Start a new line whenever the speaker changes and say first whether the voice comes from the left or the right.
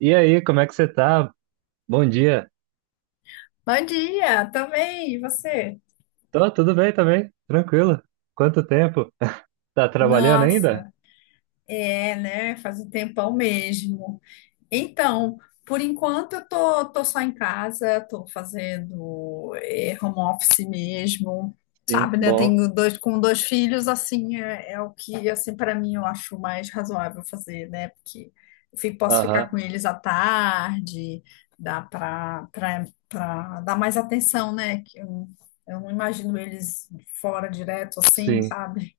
right: E aí, como é que você tá? Bom dia.
left: Bom dia, também, e você?
right: Tô, tudo bem também, tranquilo. Quanto tempo? Tá trabalhando ainda?
left: Nossa, é, né? Faz um tempão mesmo. Então, por enquanto eu tô só em casa, tô fazendo home office mesmo,
right: Sim,
left: sabe, né?
right: bom.
left: Tenho dois filhos, assim, é o que assim para mim eu acho mais razoável fazer, né? Porque posso ficar
right: Aham,
left: com eles à tarde, dá para dar mais atenção, né? Eu não imagino eles fora direto assim,
right: sim.
left: sabe?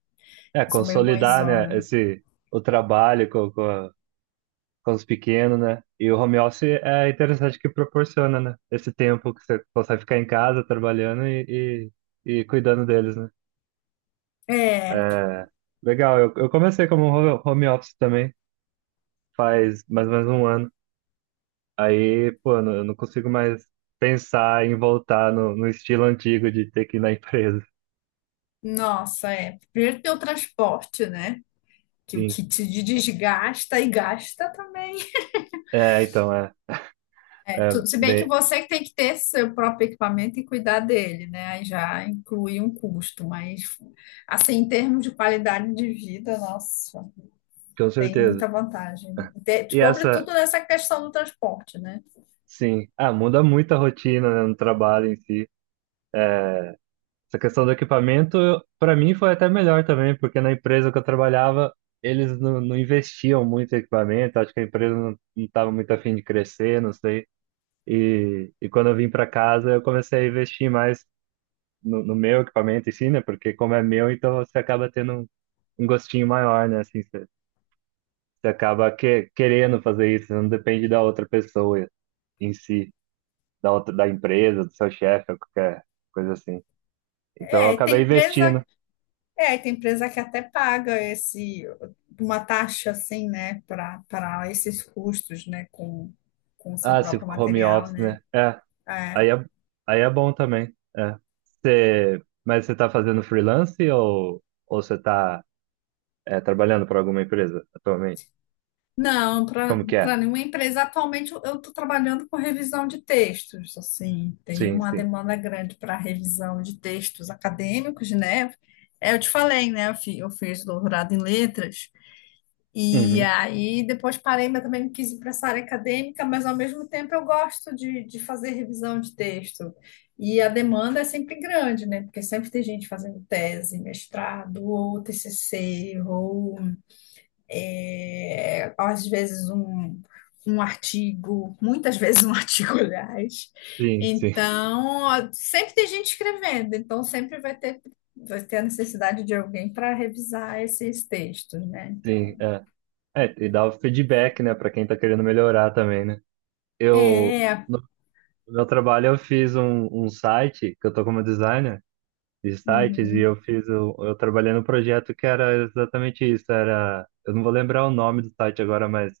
right: É,
left: Eu sou meio
right: consolidar, né,
left: mãezona.
right: o trabalho com com os pequenos, né? E o home office é interessante que proporciona, né? Esse tempo que você consegue ficar em casa trabalhando e cuidando deles, né?
left: É,
right: É, legal, eu comecei como home office também, faz mais ou menos um ano. Aí, pô, eu não consigo mais pensar em voltar no estilo antigo de ter que ir na empresa.
left: nossa, é. Primeiro tem o transporte, né?
right: Sim.
left: Que te desgasta e gasta também.
right: É, então, é.
left: É
right: É,
left: tudo, se bem que
right: bem,
left: você que tem que ter seu próprio equipamento e cuidar dele, né? Aí já inclui um custo, mas assim, em termos de qualidade de vida, nossa,
right: com
left: tem
right: certeza.
left: muita vantagem.
right: E essa,
left: Sobretudo nessa questão do transporte, né?
right: sim. Ah, muda muito a rotina, né, no trabalho em si. É, essa questão do equipamento, para mim, foi até melhor também, porque na empresa que eu trabalhava, eles não investiam muito em equipamento. Acho que a empresa não estava muito afim de crescer, não sei. E quando eu vim para casa, eu comecei a investir mais no meu equipamento em si, né? Porque como é meu, então você acaba tendo um gostinho maior, né? Assim, você acaba que, querendo fazer isso, né? Não depende da outra pessoa em si, da outra, da empresa, do seu chefe, ou qualquer coisa assim. Então eu
left: É,
right: acabei
left: tem empresa,
right: investindo.
left: é, tem empresa que até paga esse uma taxa assim, né, para esses custos, né, com o seu
right: Ah, se
left: próprio
right: ficou home
left: material,
right: office,
left: né?
right: né? É,
left: É.
right: aí é, aí é bom também. É. Mas você tá fazendo freelance ou você tá é, trabalhando para alguma empresa atualmente?
left: Não, para
right: Como que é?
left: nenhuma empresa. Atualmente eu estou trabalhando com revisão de textos, assim, tem
right: Sim,
left: uma
right: sim.
left: demanda grande para revisão de textos acadêmicos, né? É, eu te falei, né? Eu fiz doutorado em letras, e
right: Uhum.
left: aí depois parei, mas também não quis ir para essa área acadêmica, mas ao mesmo tempo eu gosto de fazer revisão de texto. E a demanda é sempre grande, né? Porque sempre tem gente fazendo tese, mestrado, ou TCC, ou é, às vezes um, um artigo, muitas vezes um artigo, aliás.
right: Sim, sim.
left: Então, ó, sempre tem gente escrevendo, então vai ter a necessidade de alguém para revisar esses textos, né?
right: Sim,
left: Então,
right: é. É, e dá o feedback, né, pra quem tá querendo melhorar também, né? Eu,
left: é.
right: no meu trabalho, eu fiz um site, que eu tô como designer de sites, e
left: Uhum,
right: eu eu trabalhei num projeto que era exatamente isso, era, eu não vou lembrar o nome do site agora, mas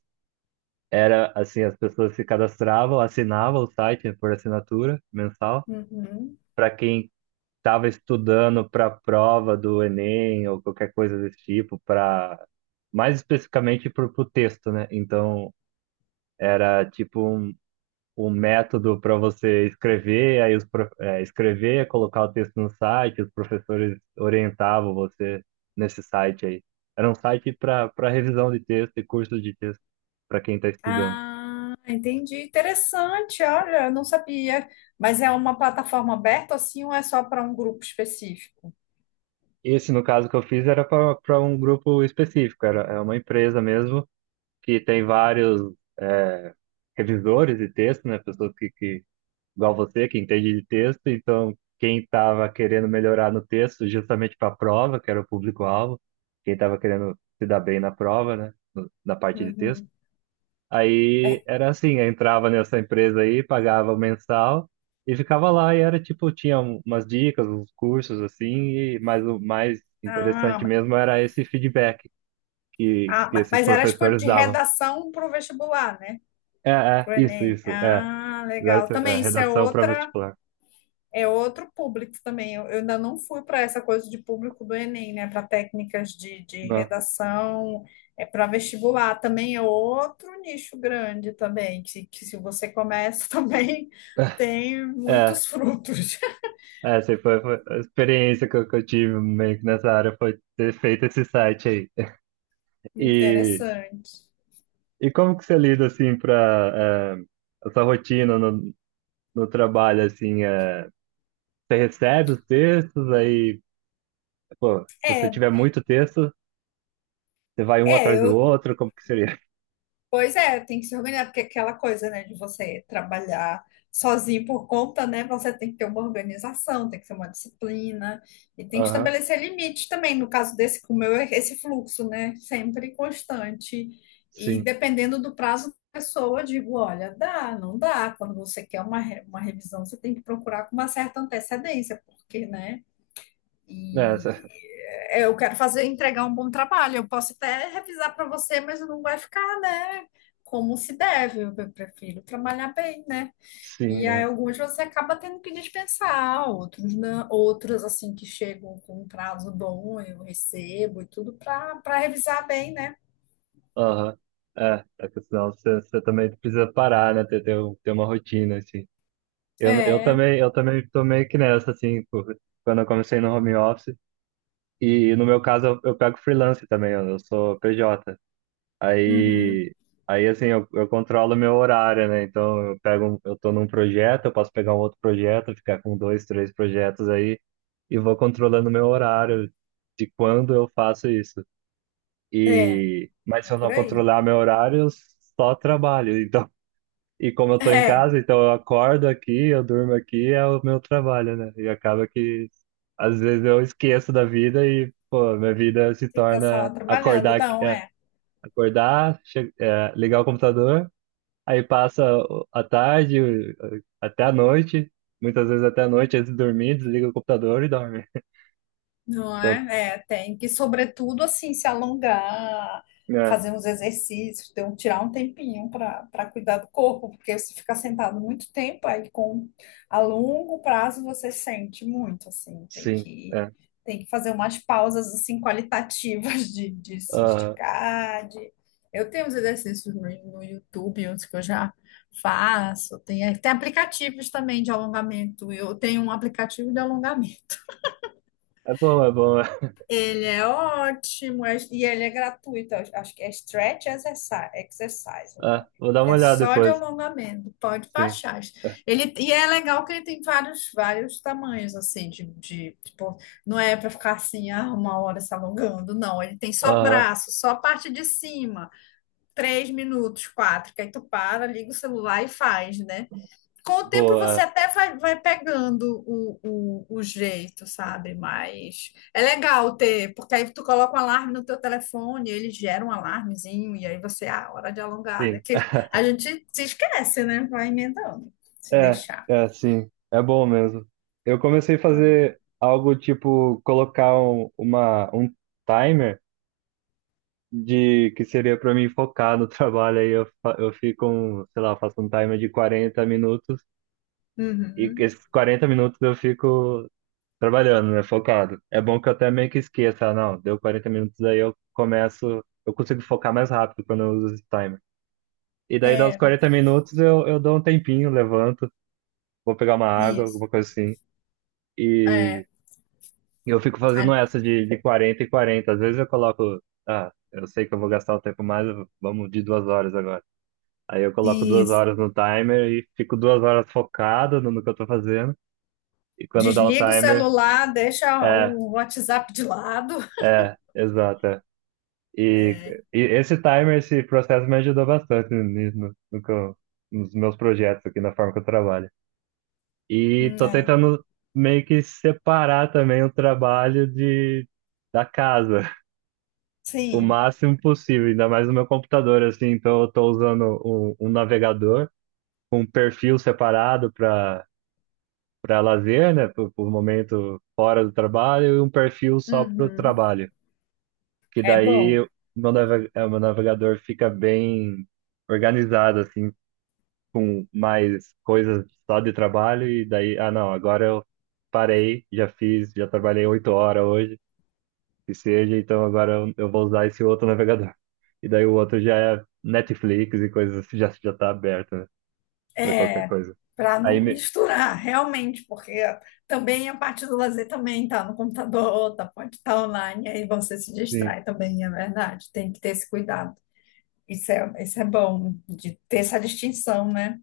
right: era, assim, as pessoas se cadastravam, assinavam o site por assinatura mensal,
left: uhum.
right: para quem estava estudando para a prova do Enem ou qualquer coisa desse tipo, para mais especificamente para o texto, né? Então era tipo um método para você escrever, aí escrever, colocar o texto no site, os professores orientavam você nesse site aí. Era um site para revisão de texto e curso de texto para quem está estudando.
left: Ah, entendi. Interessante, olha, eu não sabia. Mas é uma plataforma aberta assim ou é só para um grupo específico?
right: Esse, no caso que eu fiz, era para um grupo específico, era é uma empresa mesmo que tem vários é, revisores de texto, né? Pessoas que, igual você, que entende de texto, então quem estava querendo melhorar no texto justamente para a prova, que era o público-alvo, quem estava querendo se dar bem na prova, né? Na parte de texto.
left: Uhum.
right: Aí era assim, eu entrava nessa empresa aí, pagava o mensal e ficava lá e era tipo, tinha umas dicas, uns cursos assim, e, mas o mais interessante
left: Ah,
right: mesmo era esse feedback que esses
left: mas era tipo
right: professores
left: de
right: davam.
left: redação para o vestibular, né?
right: É, é,
left: Pro
right: isso,
left: Enem.
right: isso, é.
left: Ah, legal.
right: Exato, é,
left: Também isso é
right: redação para
left: outra.
right: vestibular.
left: É outro público também. Eu ainda não fui para essa coisa de público do Enem, né? Para técnicas de
right: Não.
left: redação, é para vestibular também é outro nicho grande também, que se você começa também tem
right: É,
left: muitos frutos.
right: é, assim, foi a experiência que que eu tive meio que nessa área foi ter feito esse site aí. E,
left: Interessante.
right: e como que você lida, assim, para essa rotina no trabalho, assim, é, você recebe os textos, aí, pô, se você
left: É,
right: tiver muito texto, você vai um
left: é,
right: atrás do
left: eu,
right: outro, como que seria?
left: Pois é, tem que se organizar, porque aquela coisa, né, de você trabalhar sozinho por conta, né, você tem que ter uma organização, tem que ter uma disciplina e tem que
right: Aham,
left: estabelecer limites também. No caso desse, como eu, esse fluxo, né, sempre constante e
right: sim.
left: dependendo do prazo da pessoa, eu digo, olha, dá, não dá. Quando você quer uma, uma revisão, você tem que procurar com uma certa antecedência, porque, né,
right: É, essa-
left: e é, eu quero fazer, entregar um bom trabalho. Eu posso até revisar para você, mas não vai ficar, né? Como se deve. Eu prefiro trabalhar bem, né?
right: sim,
left: E aí alguns você acaba tendo que dispensar, outros não, outros assim que chegam com um prazo bom, eu recebo e tudo para revisar bem, né?
right: aham. É, é que senão você também precisa parar, né? Ter uma rotina, assim.
left: É,
right: Eu também tô meio que nessa, assim, quando eu comecei no home office. E no meu caso, eu pego freelance também, eu sou PJ.
left: uhum,
right: Aí, aí assim, eu controlo meu horário, né? Então, eu eu tô num projeto, eu posso pegar um outro projeto, ficar com dois, três projetos aí, e vou controlando meu horário de quando eu faço isso.
left: é,
right: E, mas
left: é
right: se eu
left: por
right: não
left: aí.
right: controlar meu horário, eu só trabalho. Então, e como eu tô em
left: É,
right: casa, então eu acordo aqui, eu durmo aqui, é o meu trabalho, né? E acaba que às vezes eu esqueço da vida e, pô, minha vida se
left: fica só
right: torna
left: trabalhando, não é.
right: acordar, ligar o computador, aí passa a tarde, até a noite, muitas vezes até a noite, antes de dormir, desliga o computador e dorme.
left: Não é? É, tem que, sobretudo, assim, se alongar,
right: É,
left: fazer uns exercícios, ter um, tirar um tempinho para cuidar do corpo, porque se ficar sentado muito tempo, aí com a longo prazo você sente muito, assim, tem
right: sim,
left: que
right: é.
left: fazer umas pausas assim qualitativas de se
right: Ah,
left: esticar, de... Eu tenho uns exercícios no YouTube, uns que eu já faço, tem aplicativos também de alongamento. Eu tenho um aplicativo de alongamento.
right: é bom, é bom.
left: Ele é ótimo, e ele é gratuito. Eu Acho que é Stretch Exercise, exercise o
right: Ah,
left: nome.
right: vou dar uma
left: É
right: olhada
left: só de
right: depois.
left: alongamento, pode
right: Sim.
left: baixar.
right: É.
left: Ele, e é legal que ele tem vários tamanhos, assim, de tipo, não é para ficar assim, ah, uma hora se alongando, não. Ele tem só
right: Aham,
left: braço, só a parte de cima, três minutos, quatro, que aí tu para, liga o celular e faz, né? Com o tempo você
right: boa,
left: até vai pegando o jeito, sabe? Mas é legal ter, porque aí tu coloca um alarme no teu telefone, ele gera um alarmezinho, e aí você, ah, hora de alongar, né?
right: é. Sim.
left: Porque a gente se esquece, né? Vai emendando, se
right: É,
left: deixar.
right: é, sim. É bom mesmo. Eu comecei a fazer algo tipo colocar um timer de que seria para mim focar no trabalho. Aí eu, eu fico, um, sei lá, faço um timer de 40 minutos e
left: Uhum.
right: esses 40 minutos eu fico trabalhando, né, focado. É bom que eu até meio que esqueça, ah, não, deu 40 minutos aí eu começo, eu consigo focar mais rápido quando eu uso esse timer. E daí, dá uns
left: É,
right: 40 minutos, eu dou um tempinho, levanto, vou pegar uma água,
left: isso.
right: alguma coisa assim. E
left: É,
right: eu fico fazendo
left: a-
right: essa de 40 e quarenta. Às vezes eu coloco, ah, eu sei que eu vou gastar o tempo mais, vamos de duas horas agora. Aí eu coloco duas
left: isso.
right: horas no timer e fico duas horas focado no que eu tô fazendo. E quando dá o
left: Desliga o
right: timer,
left: celular, deixa
right: é,
left: o WhatsApp de lado.
right: é, exato, é. E, e esse timer, esse processo me ajudou bastante nisso, no, no que eu- nos meus projetos aqui, na forma que eu trabalho. E tô
left: Né?
right: tentando meio que separar também o trabalho de, da casa, o
left: Sim.
right: máximo possível, ainda mais no meu computador, assim. Então eu tô usando um navegador com um perfil separado para lazer, né, por momento fora do trabalho, e um perfil só para o
left: Uhum.
right: trabalho. Que
left: É
right: daí
left: bom.
right: o meu navegador fica bem organizado, assim, com mais coisas só de trabalho e daí, ah, não, agora eu parei, já fiz, já trabalhei oito horas hoje, que seja, então agora eu vou usar esse outro navegador. E daí o outro já é Netflix e coisas assim, já tá aberto, né, pra qualquer coisa.
left: Para
right: Aí,
left: não
right: me-
left: misturar, realmente, porque também a parte do lazer também tá no computador, tá, pode estar online, aí você se
right: sim,
left: distrai também, é verdade, tem que ter esse cuidado. Isso é bom, de ter essa distinção, né?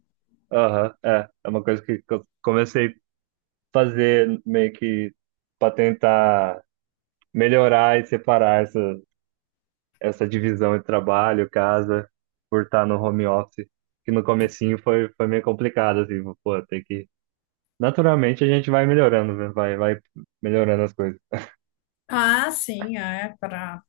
right: aham, é, é uma coisa que eu comecei a fazer meio que pra tentar melhorar e separar essa divisão entre trabalho, casa, por estar no home office, que no comecinho foi, foi meio complicado, assim, pô, tem que... Naturalmente a gente vai melhorando, né? Vai, vai melhorando as coisas.
left: Ah, sim, é para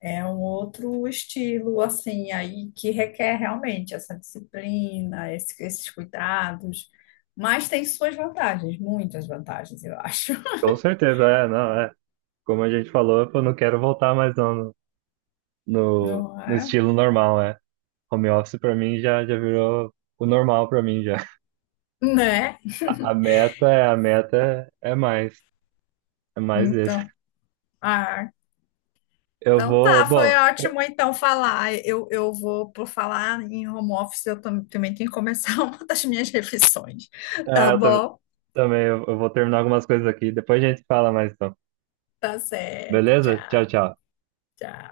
left: é um outro estilo, assim, aí que requer realmente essa disciplina, esses cuidados, mas tem suas vantagens, muitas vantagens, eu acho,
right: Com certeza, é, não, é. Como a gente falou, eu não quero voltar mais não
left: não
right: no
left: é?
right: estilo normal, é. Home office pra mim já virou o normal pra mim já.
left: Né?
right: A, meta é, a meta é mais esse.
left: Então, ah,
right: Eu
left: então
right: vou,
left: tá, foi
right: bom,
left: ótimo então falar. Eu vou, por falar em home office, eu também tenho que começar uma das minhas refeições. Tá
right: é, eu tam-
left: bom?
right: também eu vou terminar algumas coisas aqui, depois a gente fala mais então.
left: Tá certo,
right: Beleza? Tchau,
left: tchau.
right: tchau.